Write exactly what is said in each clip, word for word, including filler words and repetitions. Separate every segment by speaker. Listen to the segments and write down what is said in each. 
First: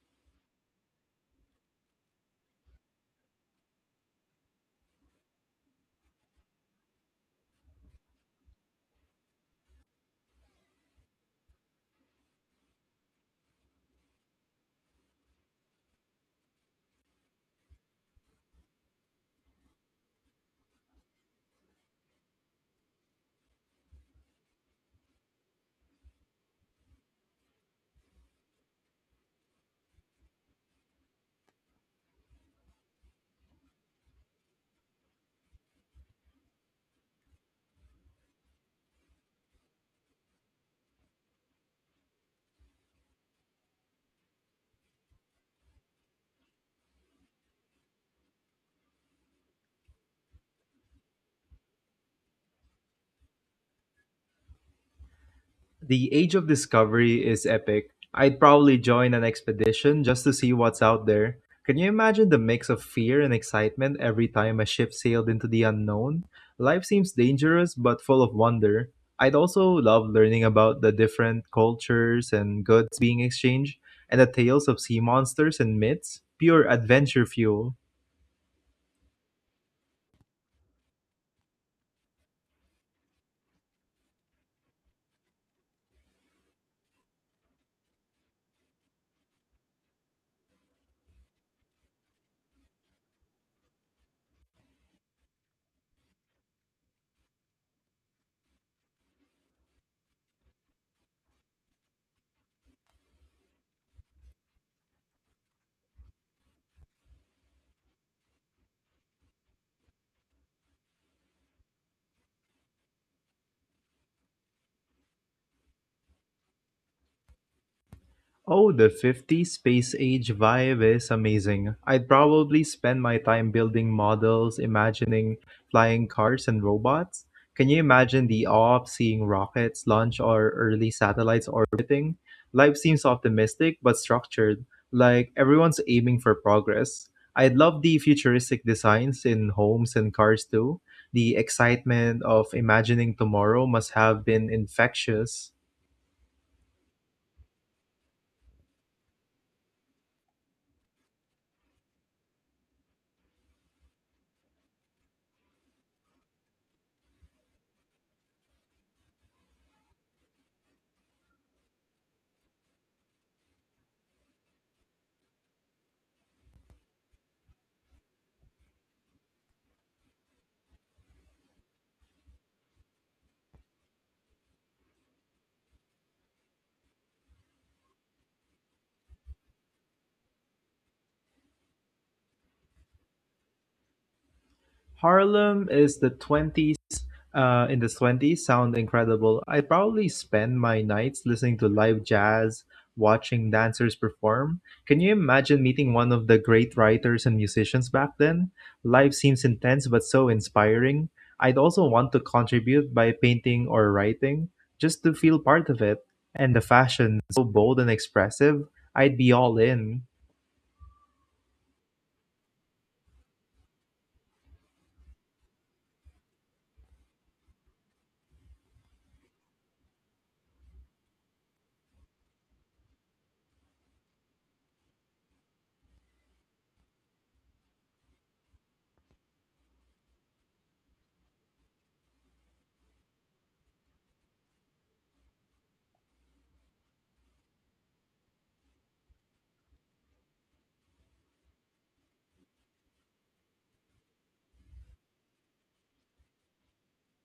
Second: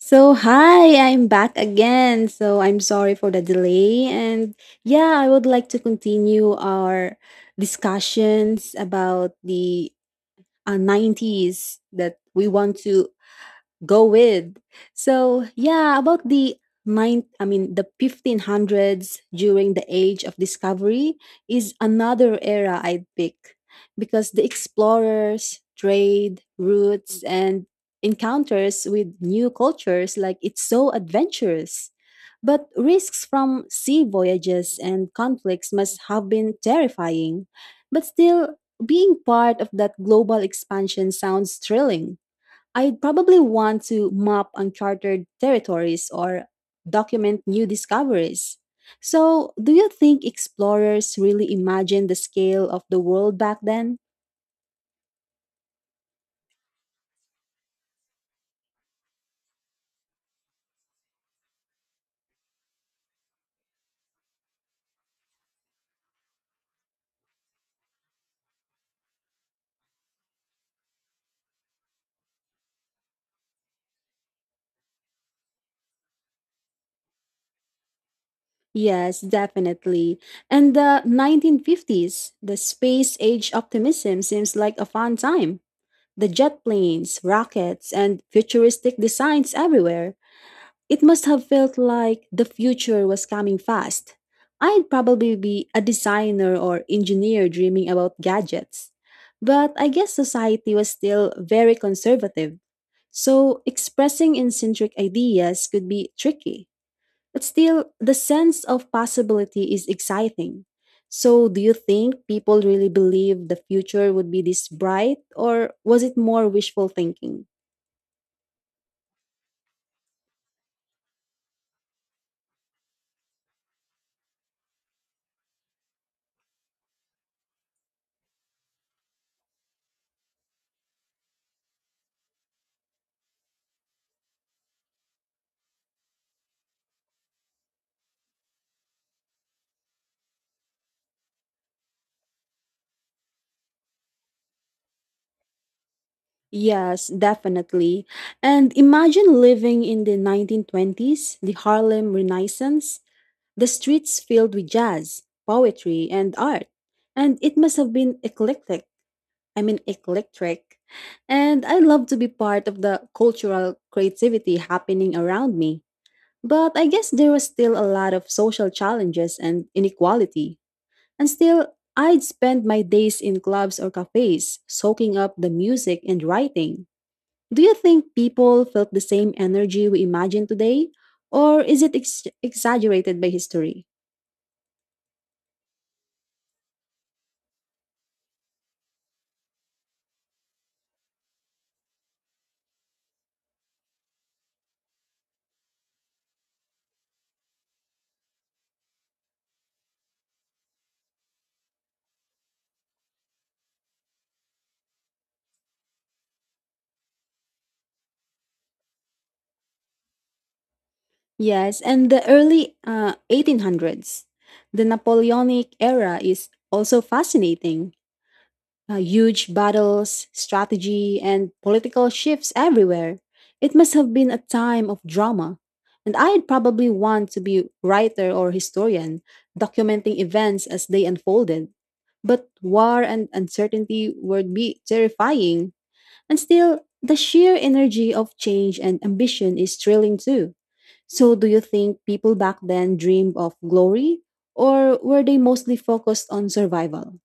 Speaker 1: So, hi, I'm back again. So, I'm sorry for the delay. And yeah, I would like to continue our discussions about the uh, nineties that we want to go with. So yeah, about the nine I mean the fifteen hundreds during the age of discovery is another era I'd pick because the explorers, trade, routes and encounters with new cultures like it's so adventurous. But risks from sea voyages and conflicts must have been terrifying. But still, being part of that global expansion sounds thrilling. I'd probably want to map uncharted territories or document new discoveries. So, do you think explorers really imagined the scale of the world back then?
Speaker 2: The Age of Discovery is epic. I'd probably join an expedition just to see what's out there. Can you imagine the mix of fear and excitement every time a ship sailed into the unknown? Life seems dangerous but full of wonder. I'd also love learning about the different cultures and goods being exchanged and the tales of sea monsters and myths. Pure adventure fuel.
Speaker 1: Yes, definitely. And the nineteen fifties, the space age optimism seems like a fun time. The jet planes, rockets, and futuristic designs everywhere. It must have felt like the future was coming fast. I'd probably be a designer or engineer dreaming about gadgets. But I guess society was still very conservative, so expressing eccentric ideas could be tricky. But still, the sense of possibility is exciting. So, do you think people really believed the future would be this bright, or was it more wishful thinking?
Speaker 2: Oh, the fifties space age vibe is amazing. I'd probably spend my time building models, imagining flying cars and robots. Can you imagine the awe of seeing rockets launch or early satellites orbiting? Life seems optimistic but structured, like everyone's aiming for progress. I'd love the futuristic designs in homes and cars too. The excitement of imagining tomorrow must have been infectious.
Speaker 1: Yes, definitely. And imagine living in the nineteen twenties, the Harlem Renaissance, the streets filled with jazz, poetry, and art. And it must have been eclectic. I mean, eclectic. And I love to be part of the cultural creativity happening around me. But I guess there was still a lot of social challenges and inequality. And still, I'd spend my days in clubs or cafes, soaking up the music and writing. Do you think people felt the same energy we imagine today? Or is it ex- exaggerated by history?
Speaker 2: Harlem is the twenties uh, in the twenties sound incredible. I probably spend my nights listening to live jazz, watching dancers perform. Can you imagine meeting one of the great writers and musicians back then? Life seems intense but so inspiring. I'd also want to contribute by painting or writing just to feel part of it. And the fashion, so bold and expressive, I'd be all in.
Speaker 1: Yes, and the early uh, eighteen hundreds, the Napoleonic era is also fascinating. uh, huge battles, strategy, and political shifts everywhere. It must have been a time of drama. And I'd probably want to be writer or historian, documenting events as they unfolded. But war and uncertainty would be terrifying. And still, the sheer energy of change and ambition is thrilling too. So, do you think people back then dreamed of glory, or were they mostly focused on survival?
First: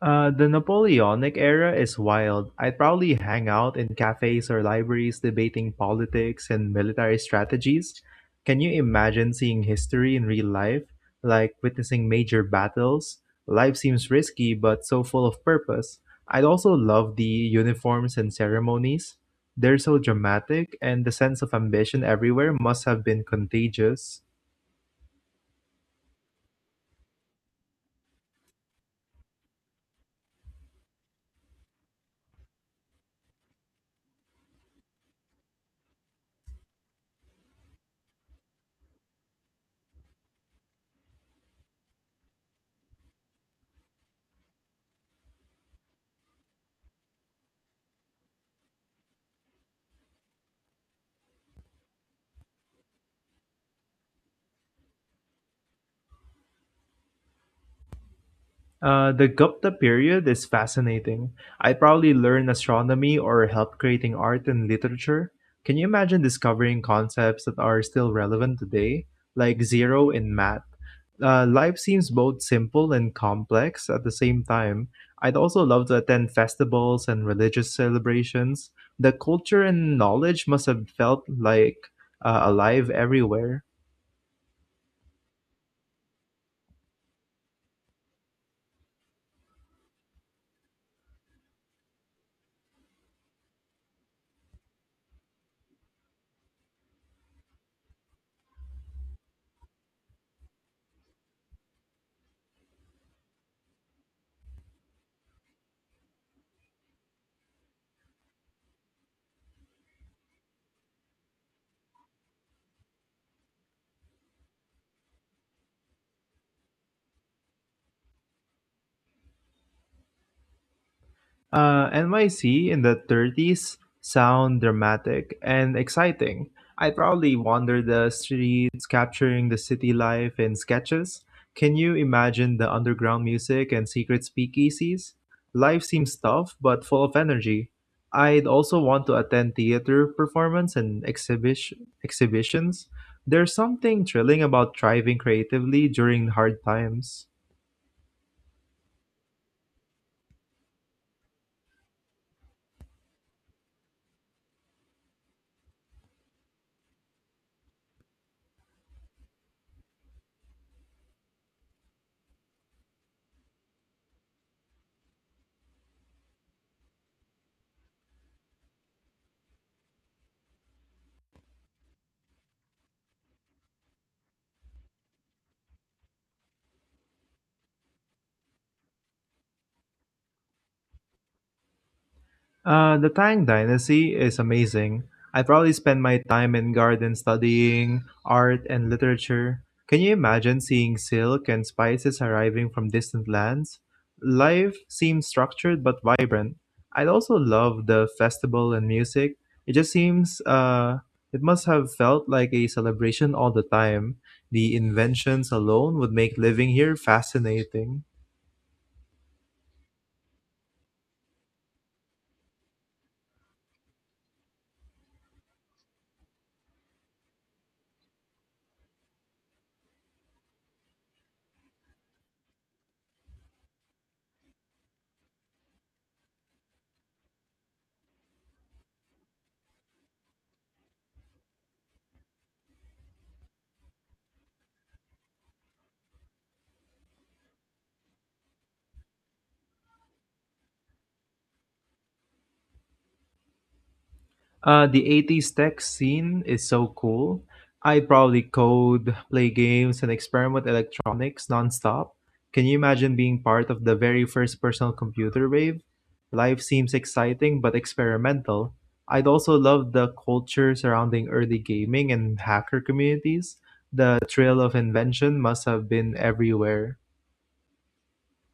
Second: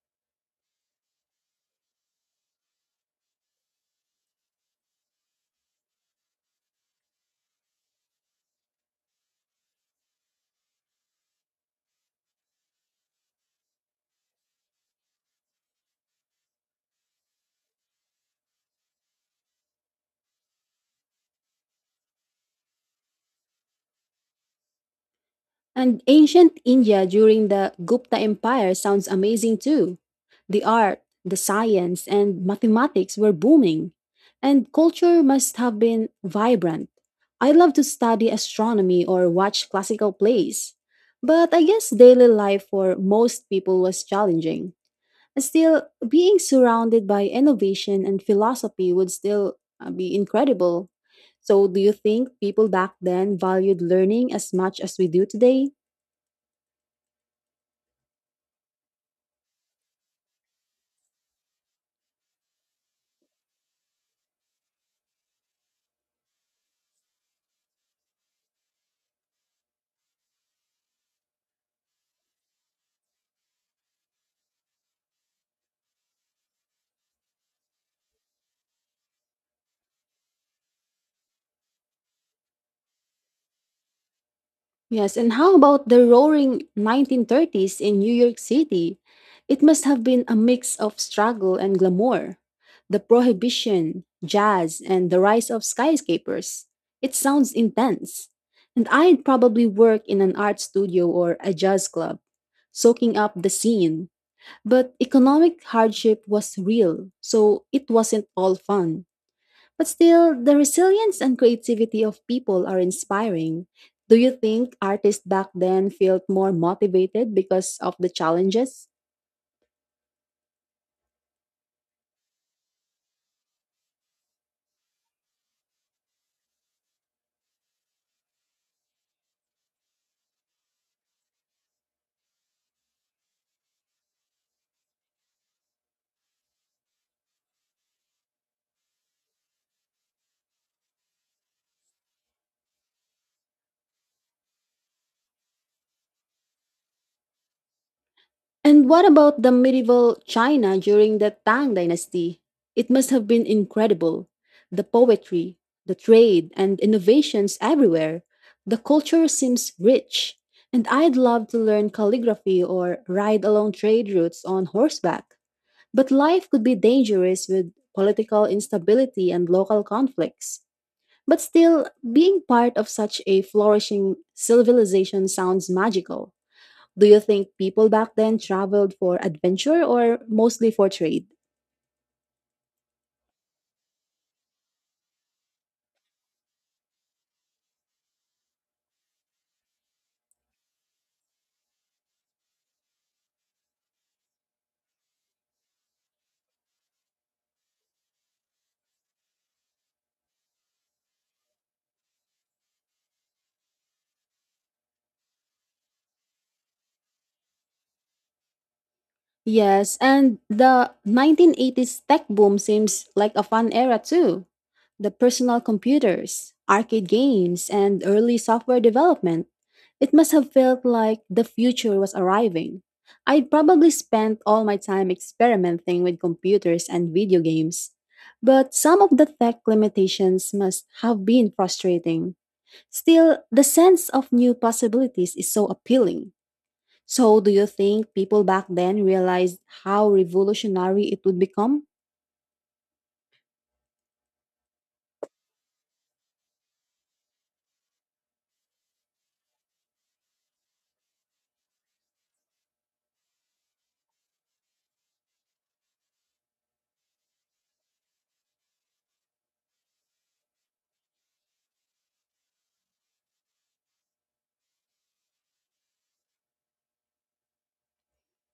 Speaker 2: Uh, the Napoleonic era is wild. I'd probably hang out in cafes or libraries debating politics and military strategies. Can you imagine seeing history in real life, like witnessing major battles? Life seems risky, but so full of purpose. I'd also love the uniforms and ceremonies. They're so dramatic, and the sense of ambition everywhere must have been contagious.
Speaker 1: And ancient India during the Gupta Empire sounds amazing too. The art, the science, and mathematics were booming, and culture must have been vibrant. I love to study astronomy or watch classical plays, but I guess daily life for most people was challenging. Still, being surrounded by innovation and philosophy would still uh, be incredible. So, do you think people back then valued learning as much as we do today?
Speaker 2: Uh, the Gupta period is fascinating. I probably learned astronomy or helped creating art and literature. Can you imagine discovering concepts that are still relevant today, like zero in math? Uh, life seems both simple and complex at the same time. I'd also love to attend festivals and religious celebrations. The culture and knowledge must have felt like uh, alive everywhere.
Speaker 1: Yes, and how about the roaring nineteen thirties in New York City? It must have been a mix of struggle and glamour. The prohibition, jazz, and the rise of skyscrapers. It sounds intense. And I'd probably work in an art studio or a jazz club, soaking up the scene. But economic hardship was real, so it wasn't all fun. But still, the resilience and creativity of people are inspiring. Do you think artists back then felt more motivated because of the challenges?
Speaker 2: Uh, N Y C in the thirties sound dramatic and exciting. I probably wander the streets capturing the city life in sketches. Can you imagine the underground music and secret speakeasies? Life seems tough but full of energy. I'd also want to attend theater performance and exhibition exhibitions. There's something thrilling about thriving creatively during hard times.
Speaker 1: And what about the medieval China during the Tang Dynasty? It must have been incredible. The poetry, the trade, and innovations everywhere. The culture seems rich. And I'd love to learn calligraphy or ride along trade routes on horseback. But life could be dangerous with political instability and local conflicts. But still, being part of such a flourishing civilization sounds magical. Do you think people back then traveled for adventure or mostly for trade?
Speaker 2: Uh, the Tang Dynasty is amazing. I probably spend my time in garden studying art and literature. Can you imagine seeing silk and spices arriving from distant lands? Life seems structured but vibrant. I'd also love the festival and music. It just seems uh, it must have felt like a celebration all the time. The inventions alone would make living here fascinating.
Speaker 1: Yes, and the nineteen eighties tech boom seems like a fun era too. The personal computers, arcade games, and early software development. It must have felt like the future was arriving. I probably spent all my time experimenting with computers and video games. But some of the tech limitations must have been frustrating. Still, the sense of new possibilities is so appealing. So, do you think people back then realized how revolutionary it would become?
Speaker 2: Uh, the eighties tech scene is so cool. I probably code, play games, and experiment electronics nonstop. Can you imagine being part of the very first personal computer wave? Life seems exciting but experimental. I'd also love the culture surrounding early gaming and hacker communities. The thrill of invention must have been everywhere.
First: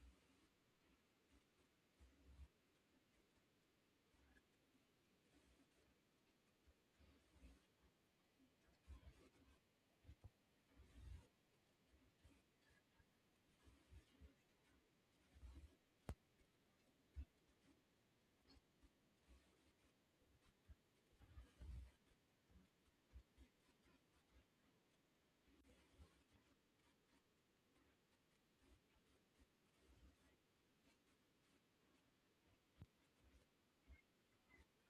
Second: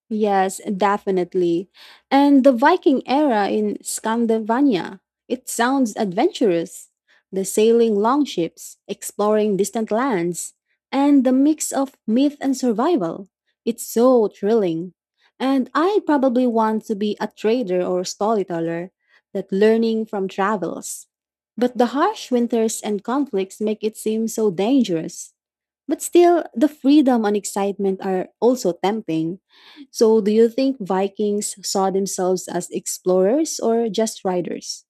Speaker 1: Yes, definitely. And the Viking era in Scandinavia. It sounds adventurous. The sailing longships, exploring distant lands, and the mix of myth and survival. It's so thrilling. And I probably want to be a trader or storyteller that learning from travels. But the harsh winters and conflicts make it seem so dangerous. But still, the freedom and excitement are also tempting. So, do you think Vikings saw themselves as explorers or just riders?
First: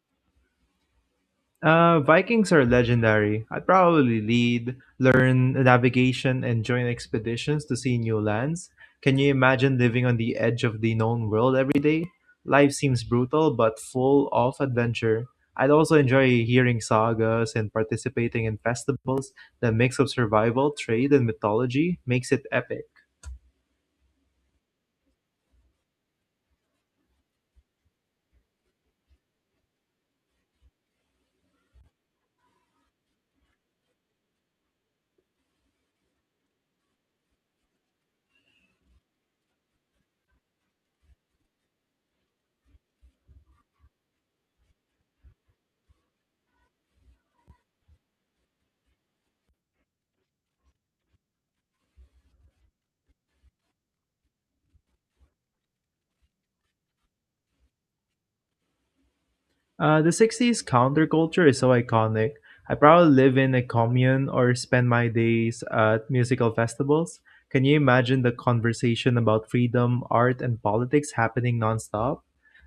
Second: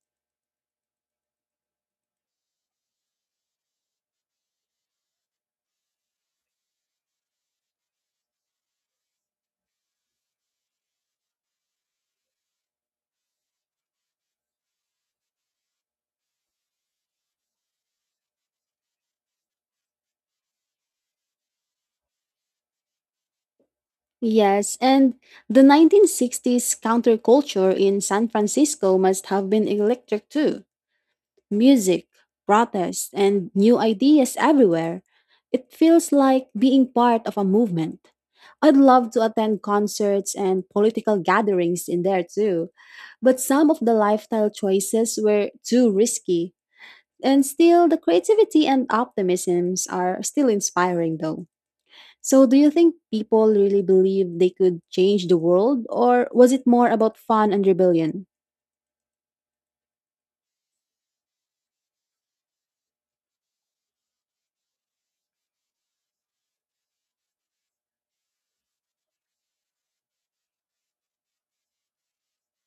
Speaker 2: Uh, Vikings are legendary. I'd probably lead, learn navigation, and join expeditions to see new lands. Can you imagine living on the edge of the known world every day? Life seems brutal but full of adventure. I'd also enjoy hearing sagas and participating in festivals. The mix of survival, trade, and mythology makes it epic.
Speaker 1: Yes, and the nineteen sixties counterculture in San Francisco must have been electric too. Music, protests, and new ideas everywhere. It feels like being part of a movement. I'd love to attend concerts and political gatherings in there too, but some of the lifestyle choices were too risky. And still, the creativity and optimisms are still inspiring though. So, do you think people really believe they could change the world, or was it more about fun and rebellion?
Speaker 2: Uh, the sixties counterculture is so iconic. I probably live in a commune or spend my days at musical festivals. Can you imagine the conversation about freedom, art, and politics happening nonstop?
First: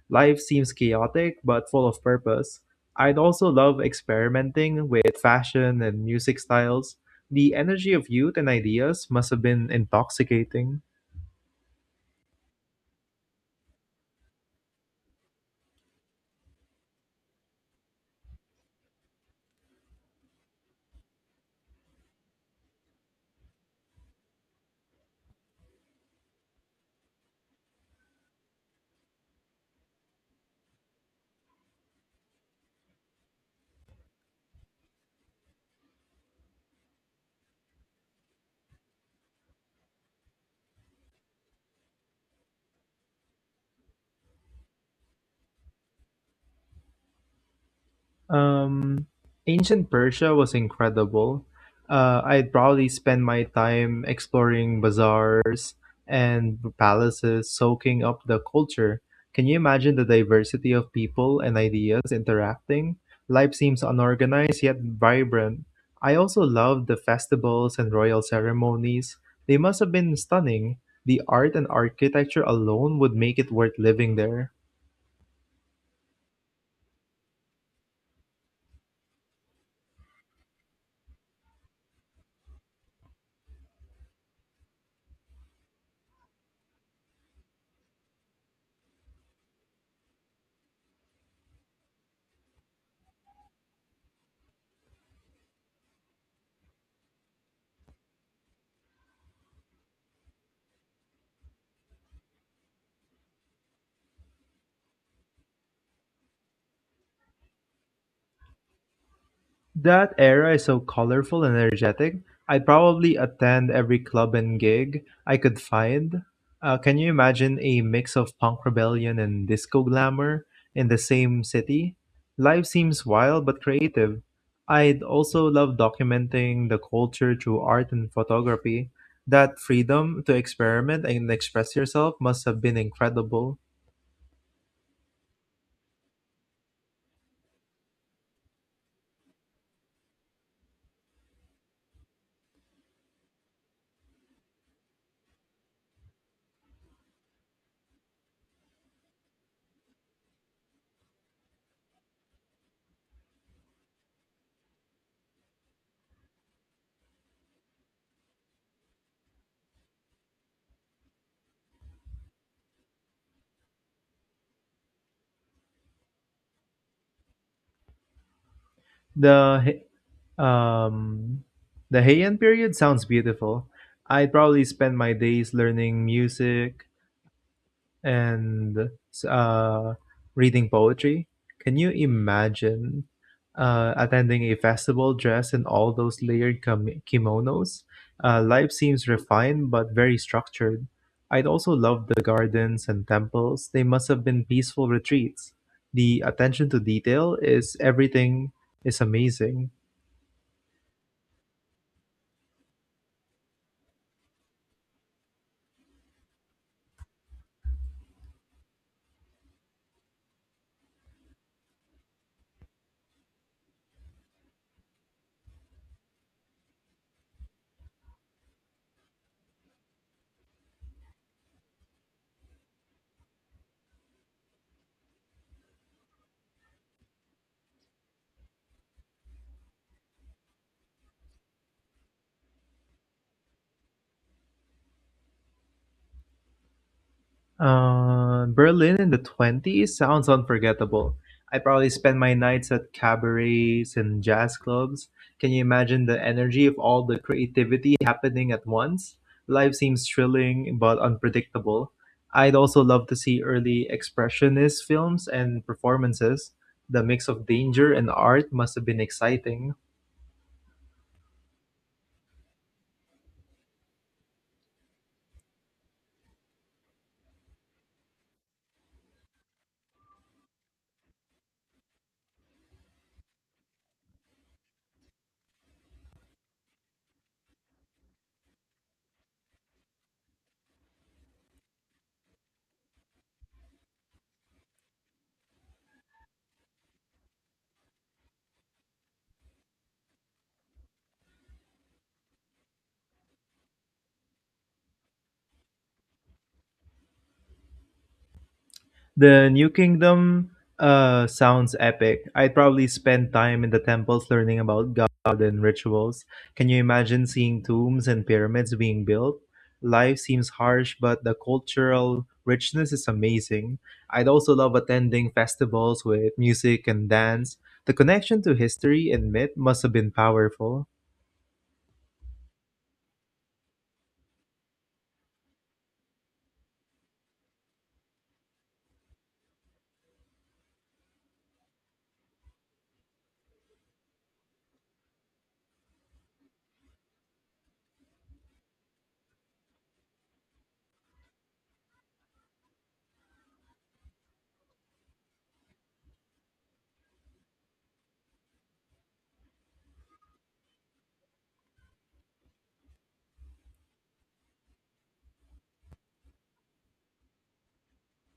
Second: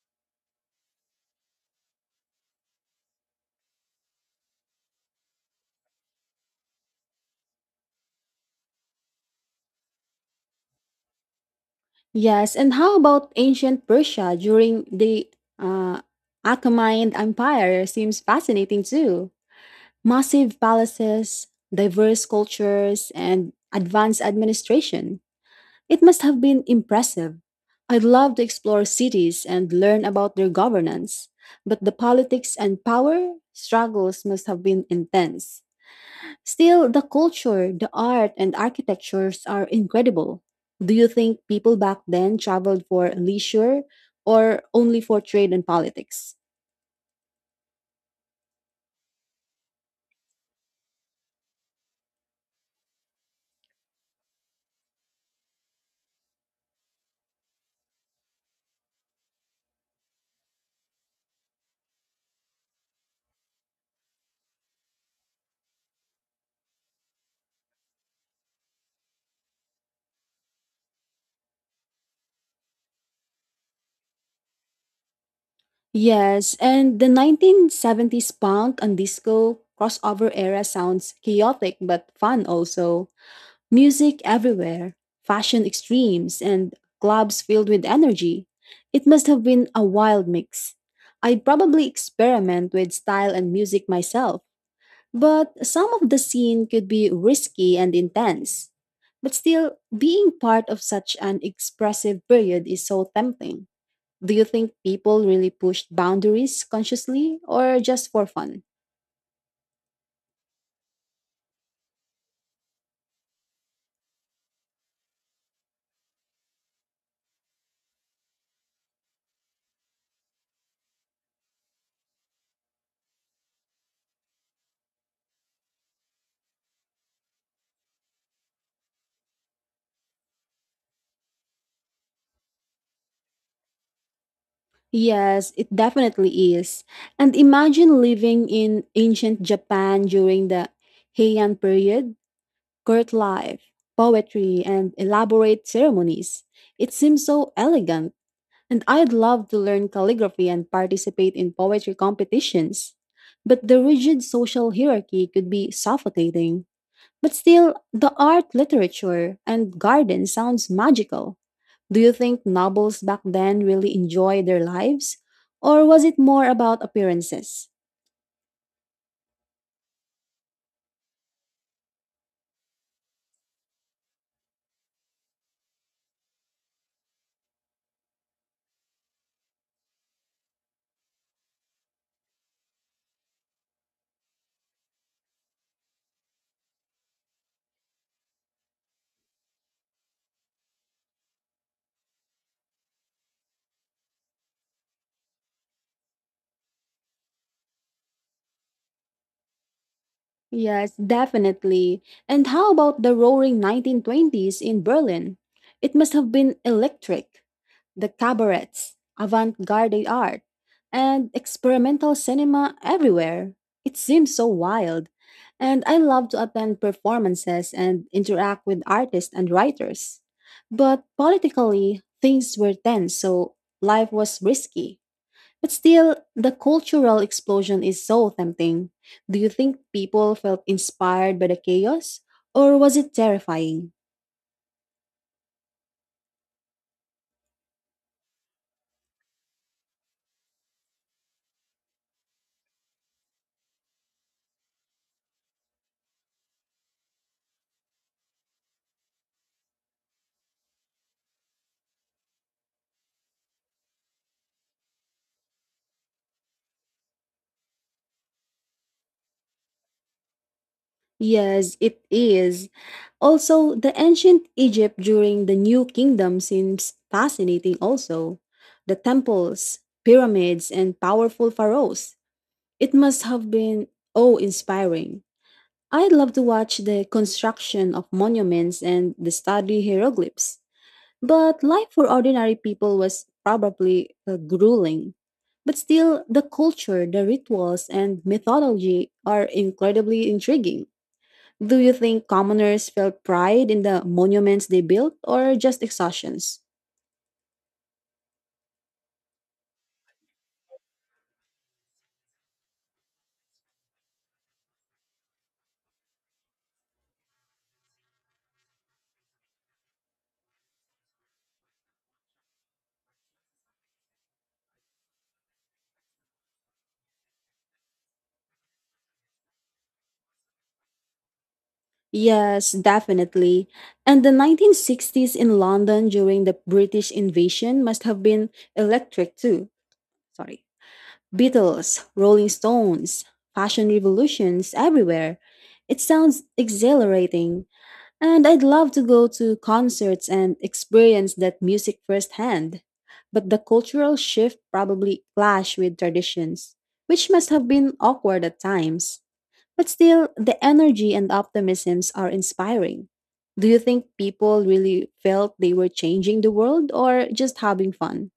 Speaker 2: Life seems chaotic but full of purpose. I'd also love experimenting with fashion and music styles. The energy of youth and ideas must have been intoxicating.
Speaker 1: Yes, and how about ancient Persia during the uh, Achaemenid Empire? Seems fascinating too. Massive palaces, diverse cultures, and advanced administration. It must have been impressive. I'd love to explore cities and learn about their governance, but the politics and power struggles must have been intense. Still, the culture, the art, and architectures are incredible. Do you think people back then traveled for leisure or only for trade and politics?
Speaker 2: Um, Ancient Persia was incredible. Uh, I'd probably spend my time exploring bazaars and palaces, soaking up the culture. Can you imagine the diversity of people and ideas interacting? Life seems unorganized yet vibrant. I also loved the festivals and royal ceremonies. They must have been stunning. The art and architecture alone would make it worth living there.
Speaker 1: Yes, and the nineteen seventies punk and disco crossover era sounds chaotic but fun also. Music everywhere, fashion extremes, and clubs filled with energy. It must have been a wild mix. I'd probably experiment with style and music myself. But some of the scene could be risky and intense. But still, being part of such an expressive period is so tempting. Do you think people really pushed boundaries consciously or just for fun?
Speaker 2: That era is so colorful and energetic. I'd probably attend every club and gig I could find. Uh, can you imagine a mix of punk rebellion and disco glamour in the same city? Life seems wild but creative. I'd also love documenting the culture through art and photography. That freedom to experiment and express yourself must have been incredible.
Speaker 1: Yes, it definitely is. And imagine living in ancient Japan during the Heian period, court life, poetry, and elaborate ceremonies. It seems so elegant. And I'd love to learn calligraphy and participate in poetry competitions. But the rigid social hierarchy could be suffocating. But still, the art, literature, and garden sounds magical. Do you think nobles back then really enjoyed their lives? Or was it more about appearances?
Speaker 2: The hi- Um, the Heian period sounds beautiful. I'd probably spend my days learning music and uh, reading poetry. Can you imagine uh, attending a festival dressed in all those layered kim- kimonos? Uh, life seems refined but very structured. I'd also love the gardens and temples. They must have been peaceful retreats. The attention to detail is everything is amazing.
Speaker 1: Yes, definitely. And how about the roaring nineteen twenties in Berlin? It must have been electric. The cabarets, avant garde art, and experimental cinema everywhere. It seems so wild. And I love to attend performances and interact with artists and writers. But politically, things were tense, so life was risky. But still, the cultural explosion is so tempting. Do you think people felt inspired by the chaos? Or was it terrifying?
Speaker 2: Uh, Berlin in the twenties sounds unforgettable. I probably spent my nights at cabarets and jazz clubs. Can you imagine the energy of all the creativity happening at once? Life seems thrilling but unpredictable. I'd also love to see early expressionist films and performances. The mix of danger and art must have been exciting.
Speaker 1: Yes, it is. Also, the ancient Egypt during the New Kingdom seems fascinating, also. The temples, pyramids, and powerful pharaohs. It must have been awe inspiring. I'd love to watch the construction of monuments and the study hieroglyphs. But life for ordinary people was probably uh, grueling. But still, the culture, the rituals, and mythology are incredibly intriguing. Do you think commoners felt pride in the monuments they built or just exhaustions?
Speaker 2: The New Kingdom uh, sounds epic. I'd probably spend time in the temples learning about God and rituals. Can you imagine seeing tombs and pyramids being built? Life seems harsh, but the cultural richness is amazing. I'd also love attending festivals with music and dance. The connection to history and myth must have been powerful.
Speaker 1: Yes, definitely. And the nineteen sixties in London during the British invasion must have been electric too. Sorry. Beatles, Rolling Stones, fashion revolutions everywhere. It sounds exhilarating, and I'd love to go to concerts and experience that music firsthand. But the cultural shift probably clashed with traditions, which must have been awkward at times. But still, the energy and optimisms are inspiring. Do you think people really felt they were changing the world or just having fun?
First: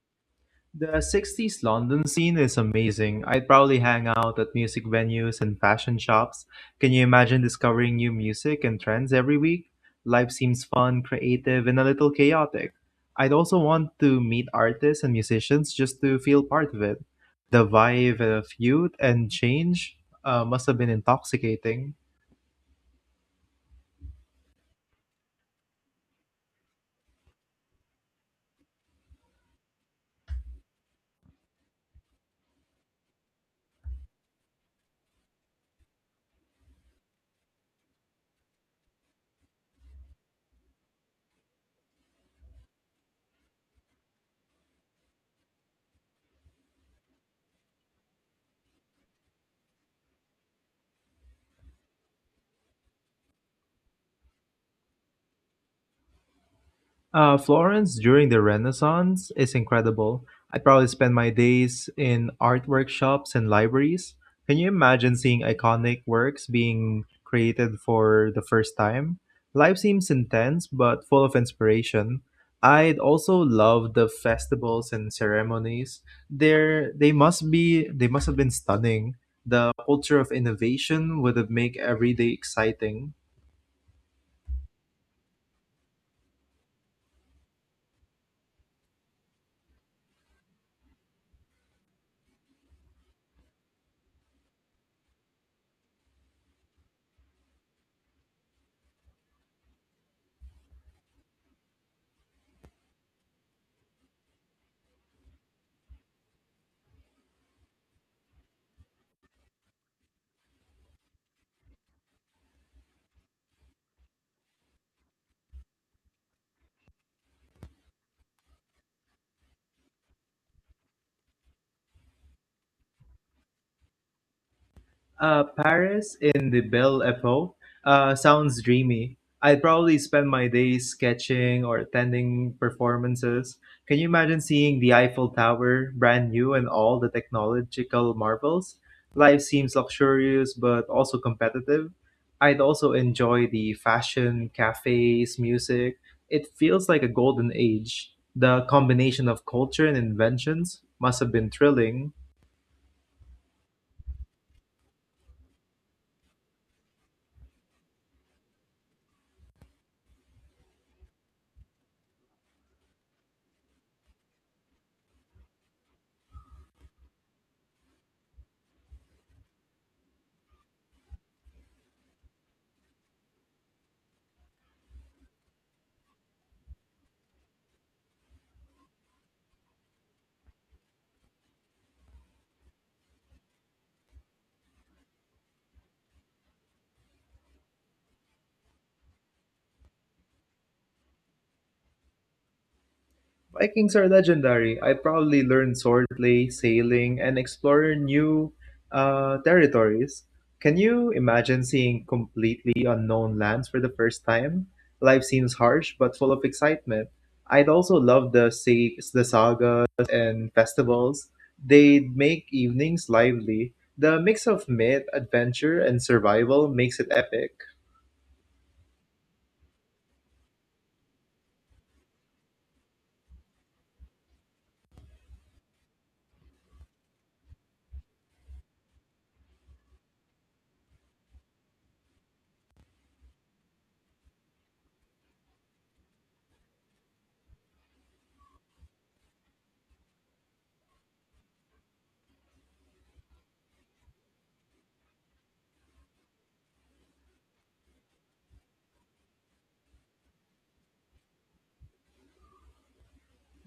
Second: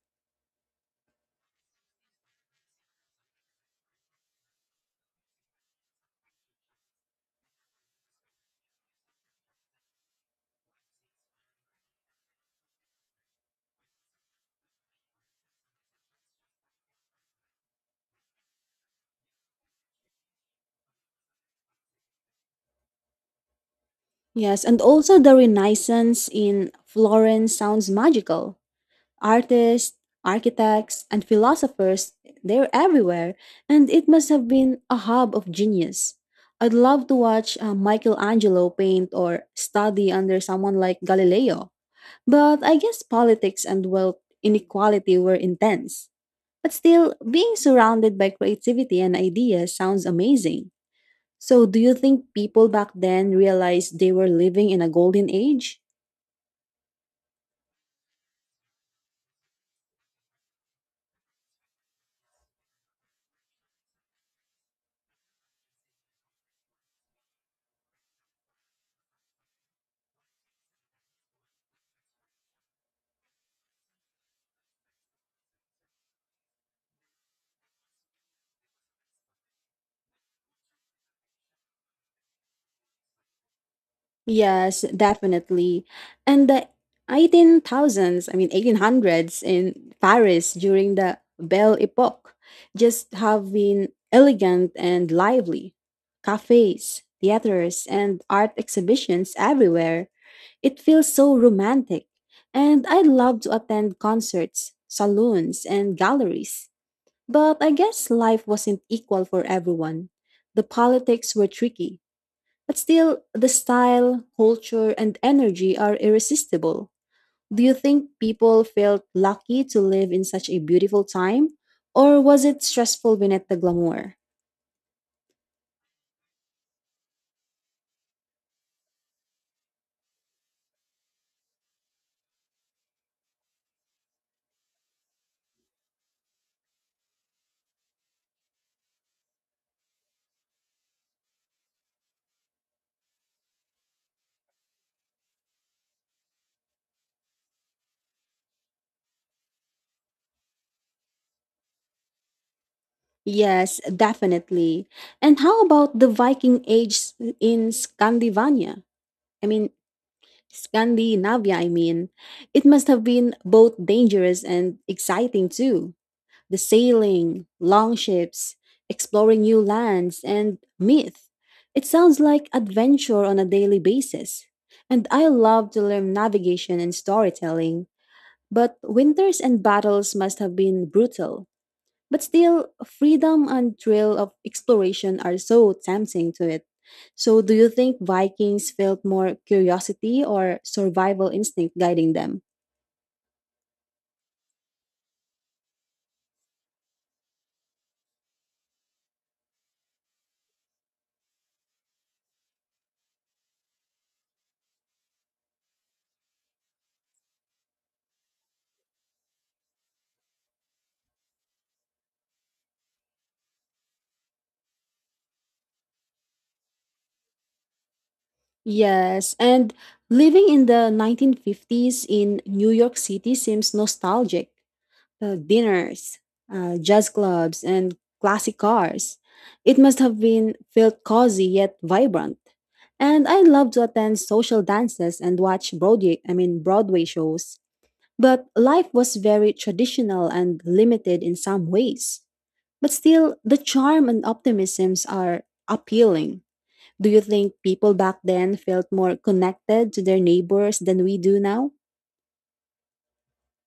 Speaker 2: The sixties London scene is amazing. I'd probably hang out at music venues and fashion shops. Can you imagine discovering new music and trends every week? Life seems fun, creative, and a little chaotic. I'd also want to meet artists and musicians just to feel part of it. The vibe of youth and change uh, must have been intoxicating.
Speaker 1: Yes, and also the Renaissance in Florence sounds magical. Artists, architects, and philosophers, they're everywhere, and it must have been a hub of genius. I'd love to watch uh, Michelangelo paint or study under someone like Galileo, but I guess politics and wealth inequality were intense. But still, being surrounded by creativity and ideas sounds amazing. So, do you think people back then realized they were living in a golden age?
Speaker 2: Uh, Florence during the Renaissance is incredible. I'd probably spend my days in art workshops and libraries. Can you imagine seeing iconic works being created for the first time? Life seems intense but full of inspiration. I'd also love the festivals and ceremonies. There they must be they must have been stunning. The culture of innovation would have made every day exciting.
Speaker 1: Yes, definitely. And the eighteen thousands, I mean eighteen hundreds in Paris during the Belle Epoque just have been elegant and lively. Cafes, theaters, and art exhibitions everywhere. It feels so romantic. And I love to attend concerts, saloons, and galleries. But I guess life wasn't equal for everyone. The politics were tricky, but still, the style, culture, and energy are irresistible. Do you think people felt lucky to live in such a beautiful time? Or was it stressful beneath the glamour?
Speaker 2: Uh, Paris in the Belle Epoque uh, sounds dreamy. I'd probably spend my days sketching or attending performances. Can you imagine seeing the Eiffel Tower, brand new, and all the technological marvels? Life seems luxurious but also competitive. I'd also enjoy the fashion, cafes, music. It feels like a golden age. The combination of culture and inventions must have been thrilling.
Speaker 1: Yes, definitely. And how about the Viking age s- in Scandinavia? I mean, Scandinavia, I mean. It must have been both dangerous and exciting too. The sailing, long ships, exploring new lands, and myth. It sounds like adventure on a daily basis. And I love to learn navigation and storytelling, but winters and battles must have been brutal. But still, freedom and thrill of exploration are so tempting to it. So, do you think Vikings felt more curiosity or survival instinct guiding them?
Speaker 2: Vikings are legendary. I probably learned swordplay, sailing, and explore new uh, territories. Can you imagine seeing completely unknown lands for the first time? Life seems harsh but full of excitement. I'd also love the sa- the sagas and festivals. They'd make evenings lively. The mix of myth, adventure, and survival makes it epic.
Speaker 1: Yes, and living in the nineteen fifties in New York City seems nostalgic. Uh, dinners, uh, jazz clubs, and classic cars. It must have been felt cozy yet vibrant. And I love to attend social dances and watch Broadway, I mean Broadway shows. But life was very traditional and limited in some ways. But still, the charm and optimisms are appealing. Do you think people back then felt more connected to their neighbors than we do now?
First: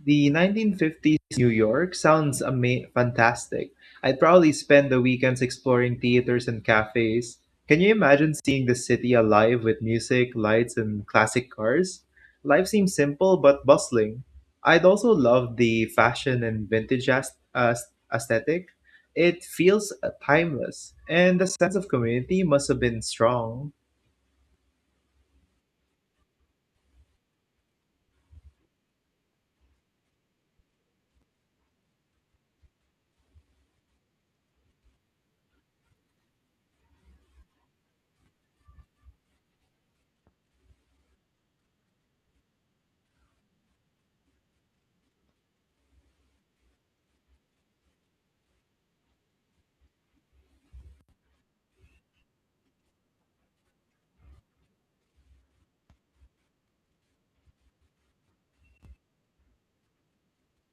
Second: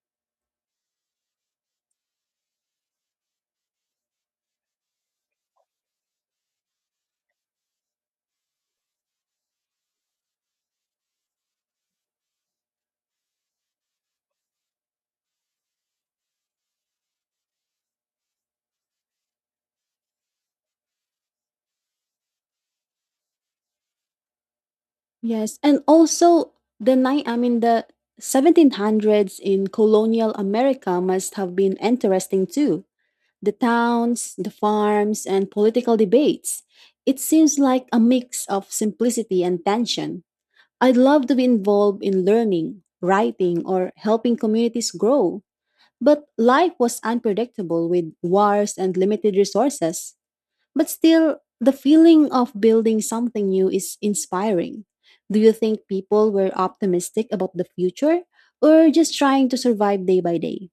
Speaker 2: The nineteen fifties New York sounds ama- fantastic. I'd probably spend the weekends exploring theaters and cafes. Can you imagine seeing the city alive with music, lights, and classic cars? Life seems simple but bustling. I'd also love the fashion and vintage as- as- aesthetic. It feels uh, timeless, and the sense of community must have been strong.
Speaker 1: Yes, and also the nine I mean the seventeen hundreds in colonial America must have been interesting too. The towns, the farms, and political debates. It seems like a mix of simplicity and tension. I'd love to be involved in learning, writing, or helping communities grow. But life was unpredictable with wars and limited resources. But still, the feeling of building something new is inspiring. Do you think people were optimistic about the future or just trying to survive day by day?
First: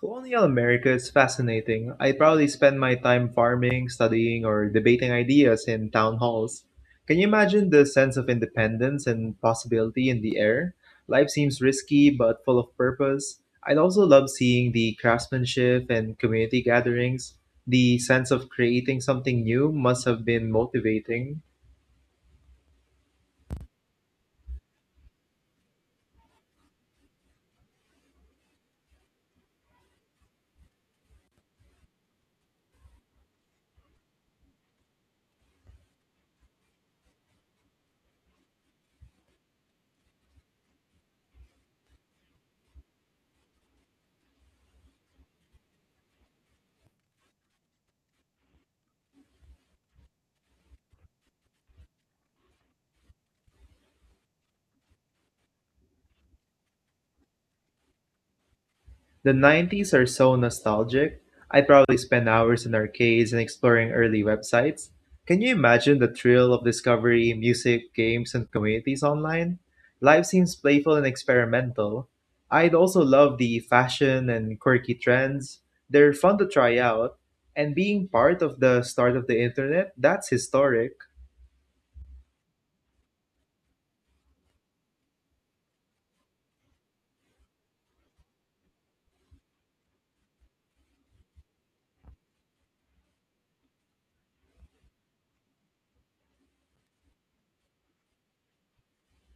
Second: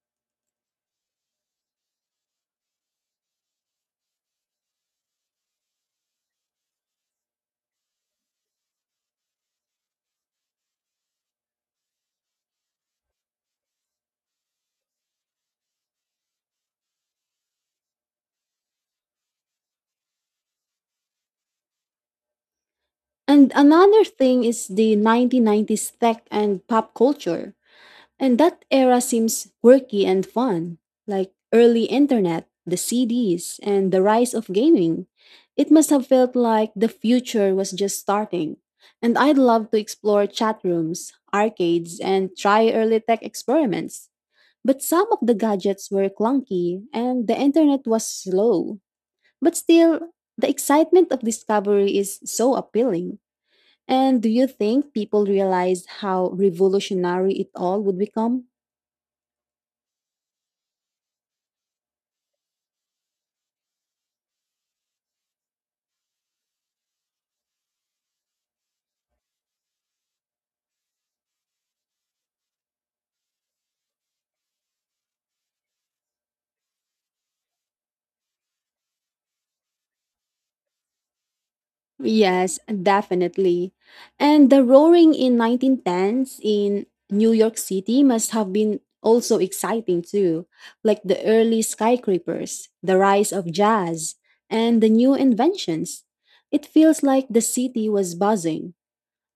Speaker 2: Colonial America is fascinating. I probably spend my time farming, studying, or debating ideas in town halls. Can you imagine the sense of independence and possibility in the air? Life seems risky but full of purpose. I'd also love seeing the craftsmanship and community gatherings. The sense of creating something new must have been motivating.
Speaker 1: And another thing is the nineteen nineties tech and pop culture. And that era seems quirky and fun, like early internet, the C Ds, and the rise of gaming. It must have felt like the future was just starting. And I'd love to explore chat rooms, arcades, and try early tech experiments. But some of the gadgets were clunky and the internet was slow. But still, the excitement of discovery is so appealing. And do you think people realize how revolutionary it all would become?
Speaker 2: The nineties are so nostalgic. I probably spent hours in arcades and exploring early websites. Can you imagine the thrill of discovery, music, games, and communities online? Life seems playful and experimental. I'd also love the fashion and quirky trends. They're fun to try out. And being part of the start of the internet, that's historic.
Speaker 1: Yes, definitely. And the roaring in nineteen tens in New York City must have been also exciting too, like the early skyscrapers, the rise of jazz, and the new inventions. It feels like the city was buzzing,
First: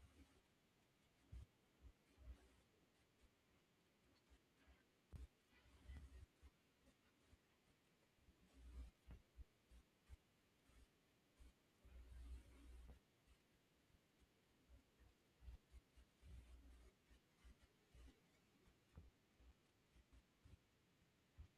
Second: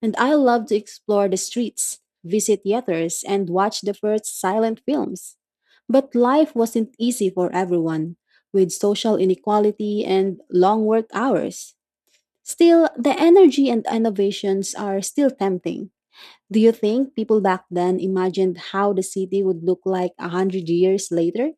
Speaker 1: and I love to explore the streets, visit theaters, and watch the first silent films. But life wasn't easy for everyone, with social inequality and long work hours. Still, the energy and innovations are still tempting. Do you think people back then imagined how the city would look like a hundred years later?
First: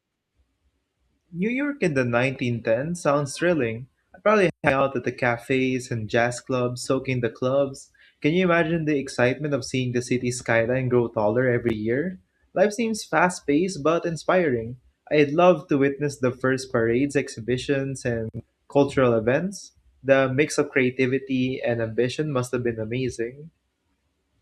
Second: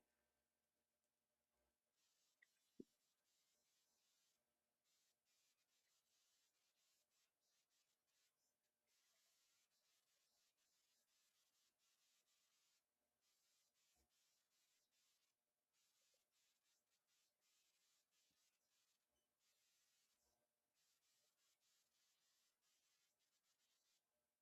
Speaker 2: New York in the nineteen tens sounds thrilling. I'd probably hang out at the cafes and jazz clubs, soaking the clubs. Can you imagine the excitement of seeing the city skyline grow taller every year? Life seems fast paced but inspiring. I'd love to witness the first parades, exhibitions, and cultural events. The mix of creativity and ambition must have been amazing.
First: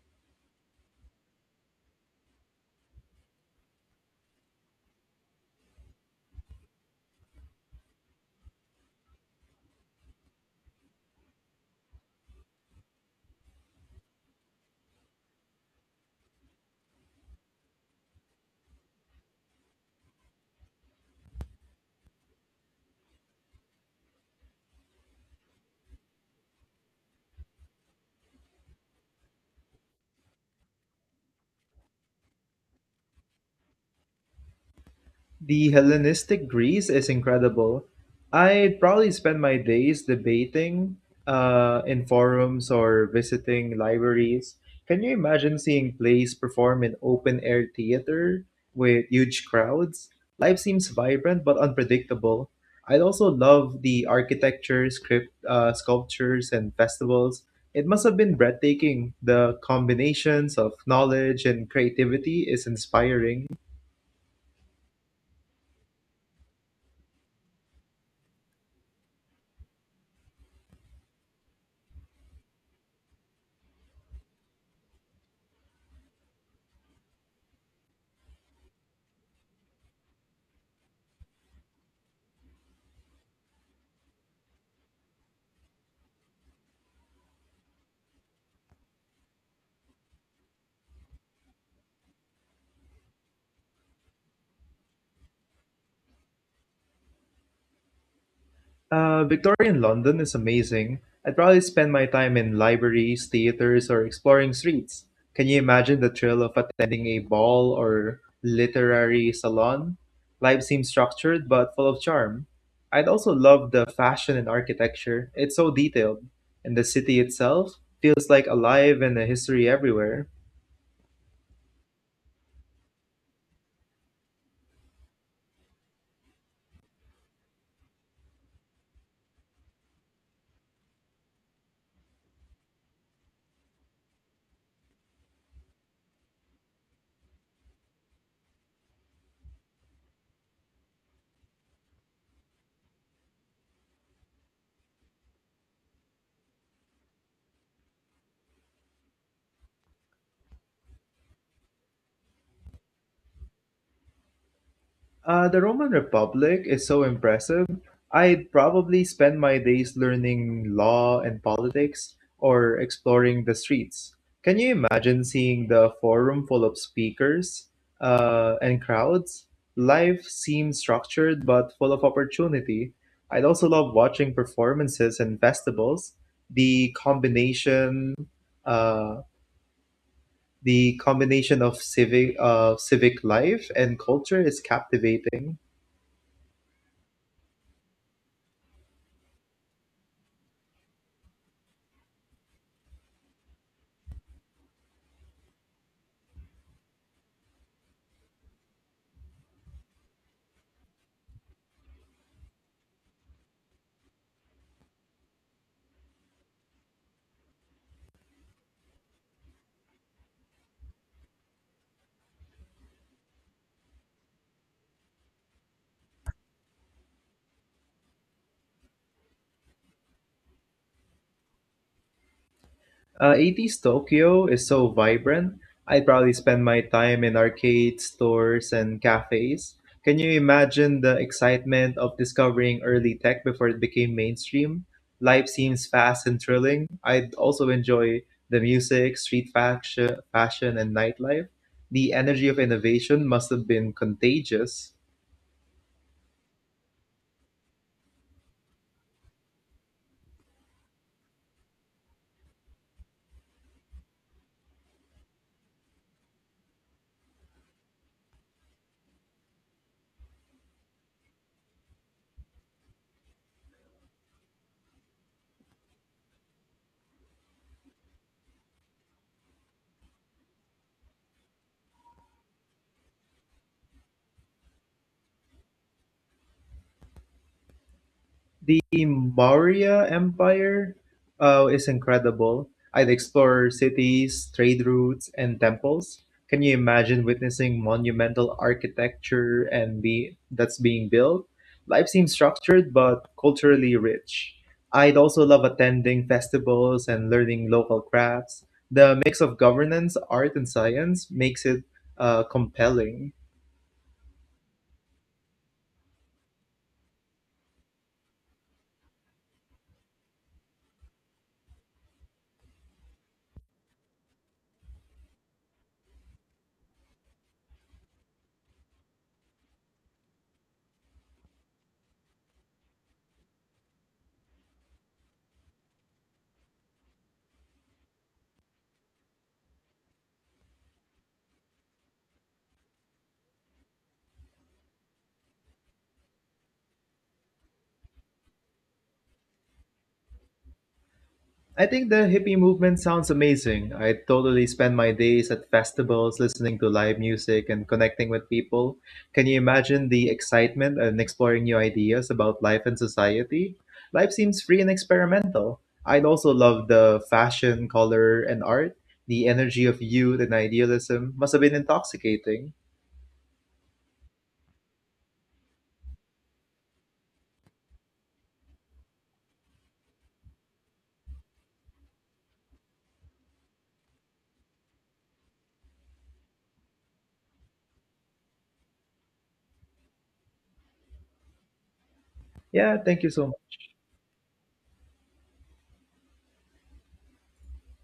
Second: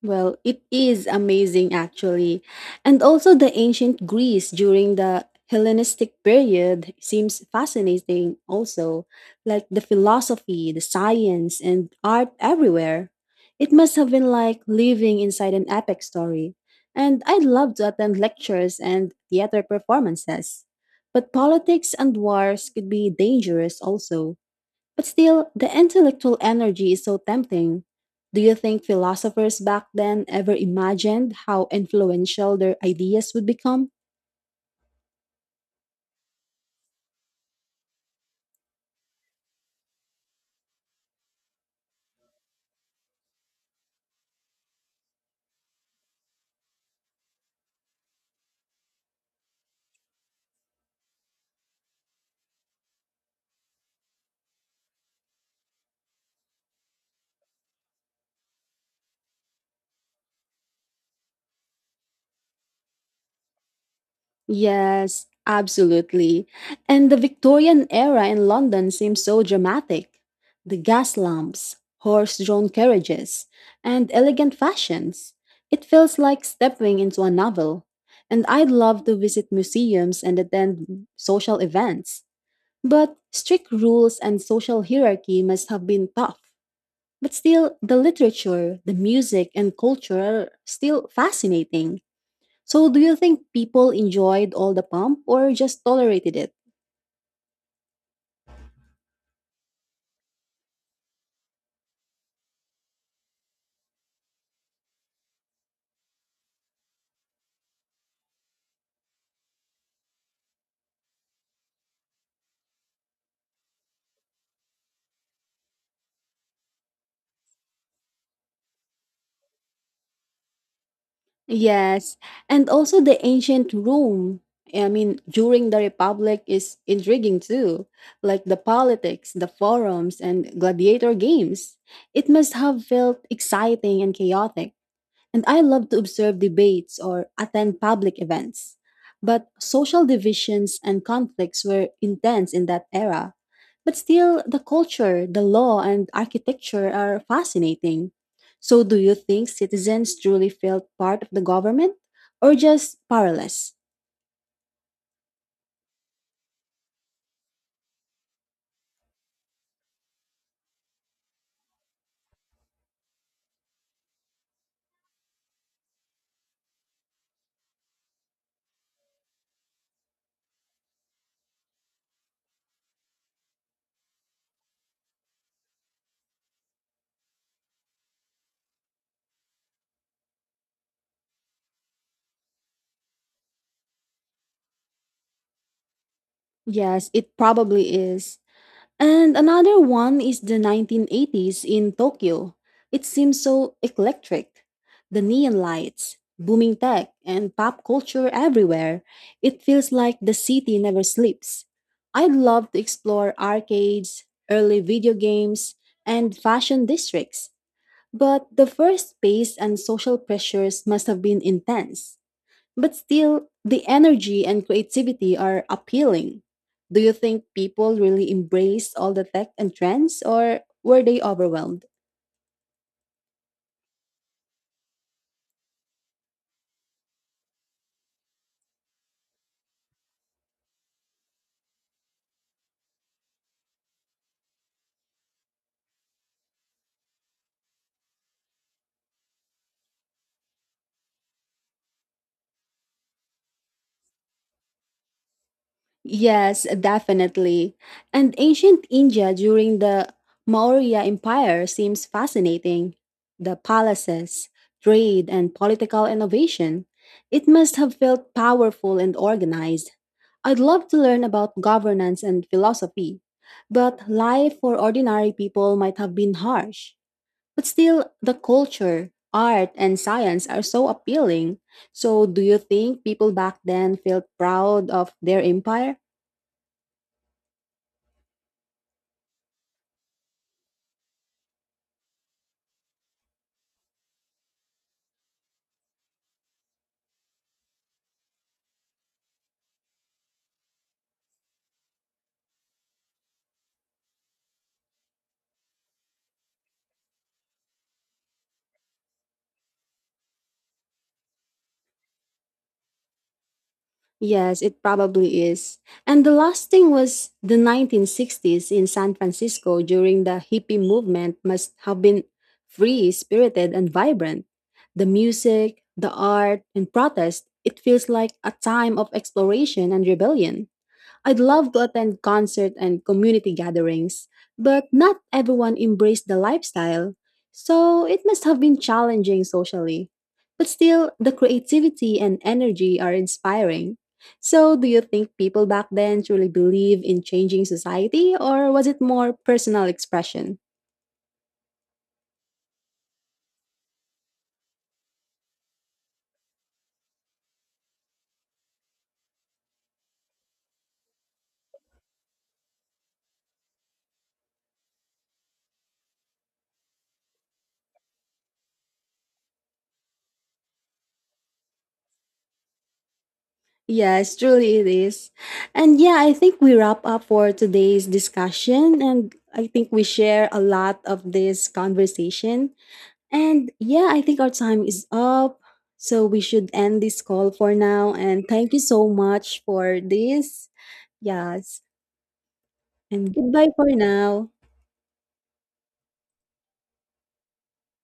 Speaker 1: Well, it is amazing actually. And also the ancient Greece during the Hellenistic period seems fascinating also, like the philosophy, the science, and art everywhere. It must have been like living inside an epic story. And I'd love to attend lectures and theater performances. But politics and wars could be dangerous also. But still, the intellectual energy is so tempting. Do you think philosophers back then ever imagined how influential their ideas would become?
Speaker 2: The Hellenistic Greece is incredible. I'd probably spend my days debating uh, in forums or visiting libraries. Can you imagine seeing plays perform in open air theater with huge crowds? Life seems vibrant but unpredictable. I'd also love the architecture, script, uh, sculptures, and festivals. It must have been breathtaking. The combinations of knowledge and creativity is inspiring.
Speaker 1: Yes, absolutely. And the Victorian era in London seems so dramatic. The gas lamps, horse drawn carriages, and elegant fashions. It feels like stepping into a novel. And I'd love to visit museums and attend social events. But strict rules and social hierarchy must have been tough. But still, the literature, the music, and culture are still fascinating. So, do you think people enjoyed all the pomp or just tolerated it?
Speaker 2: Uh, Victorian London is amazing. I'd probably spend my time in libraries, theaters, or exploring streets. Can you imagine the thrill of attending a ball or literary salon? Life seems structured but full of charm. I'd also love the fashion and architecture. It's so detailed. And the city itself feels like alive and a history everywhere.
Speaker 1: Yes, and also the ancient Rome. I mean, during the Republic is intriguing too, like the politics, the forums, and gladiator games. It must have felt exciting and chaotic. And I love to observe debates or attend public events. But social divisions and conflicts were intense in that era. But still, the culture, the law, and architecture are fascinating. So, do you think citizens truly felt part of the government or just powerless?
Speaker 2: Uh, the Roman Republic is so impressive. I'd probably spend my days learning law and politics or exploring the streets. Can you imagine seeing the forum full of speakers uh, and crowds? Life seems structured but full of opportunity. I'd also love watching performances and festivals. The combination, uh, the combination of civic, uh, civic life and culture is captivating.
Speaker 1: Yes, it probably is. And another one is the nineteen eighties in Tokyo. It seems so eclectic. The neon lights, booming tech, and pop culture everywhere. It feels like the city never sleeps. I'd love to explore arcades, early video games, and fashion districts. But the first pace and social pressures must have been intense. But still, the energy and creativity are appealing. Do you think people really embraced all the tech and trends, or were they overwhelmed?
Speaker 2: Uh, eighties Tokyo is so vibrant. I'd probably spend my time in arcades, stores, and cafes. Can you imagine the excitement of discovering early tech before it became mainstream? Life seems fast and thrilling. I'd also enjoy the music, street fashion, fashion and nightlife. The energy of innovation must have been contagious.
Speaker 1: Yes, definitely. And ancient India during the Maurya Empire seems fascinating. The palaces, trade, and political innovation. It must have felt powerful and organized. I'd love to learn about governance and philosophy, but life for ordinary people might have been harsh. But still, the culture, art, and science are so appealing. So, do you think people back then felt proud of their empire?
Speaker 2: The Maurya Empire uh, is incredible. I'd explore cities, trade routes, and temples. Can you imagine witnessing monumental architecture and be that's being built? Life seems structured but culturally rich. I'd also love attending festivals and learning local crafts. The mix of governance, art, and science makes it uh, compelling.
Speaker 1: Yes, it probably is. And the last thing was the nineteen sixties in San Francisco during the hippie movement must have been free spirited and vibrant. The music, the art, and protest, it feels like a time of exploration and rebellion. I'd love to attend concert and community gatherings, but not everyone embraced the lifestyle, so it must have been challenging socially. But still, the creativity and energy are inspiring. So, do you think people back then truly believe in changing society, or was it more personal expression?
Speaker 2: I think the hippie movement sounds amazing. I totally spend my days at festivals listening to live music and connecting with people. Can you imagine the excitement and exploring new ideas about life and society? Life seems free and experimental. I'd also love the fashion, color, and art. The energy of youth and idealism must have been intoxicating.
Speaker 1: Yes, truly it is. And yeah, I think we wrap up for today's discussion, and I think we share a lot of this conversation. And yeah, I think our time is up. So we should end this call for now. And thank you so much for this. Yes.
Speaker 2: Yeah, thank you
Speaker 1: And
Speaker 2: so
Speaker 1: goodbye
Speaker 2: much.
Speaker 1: for now.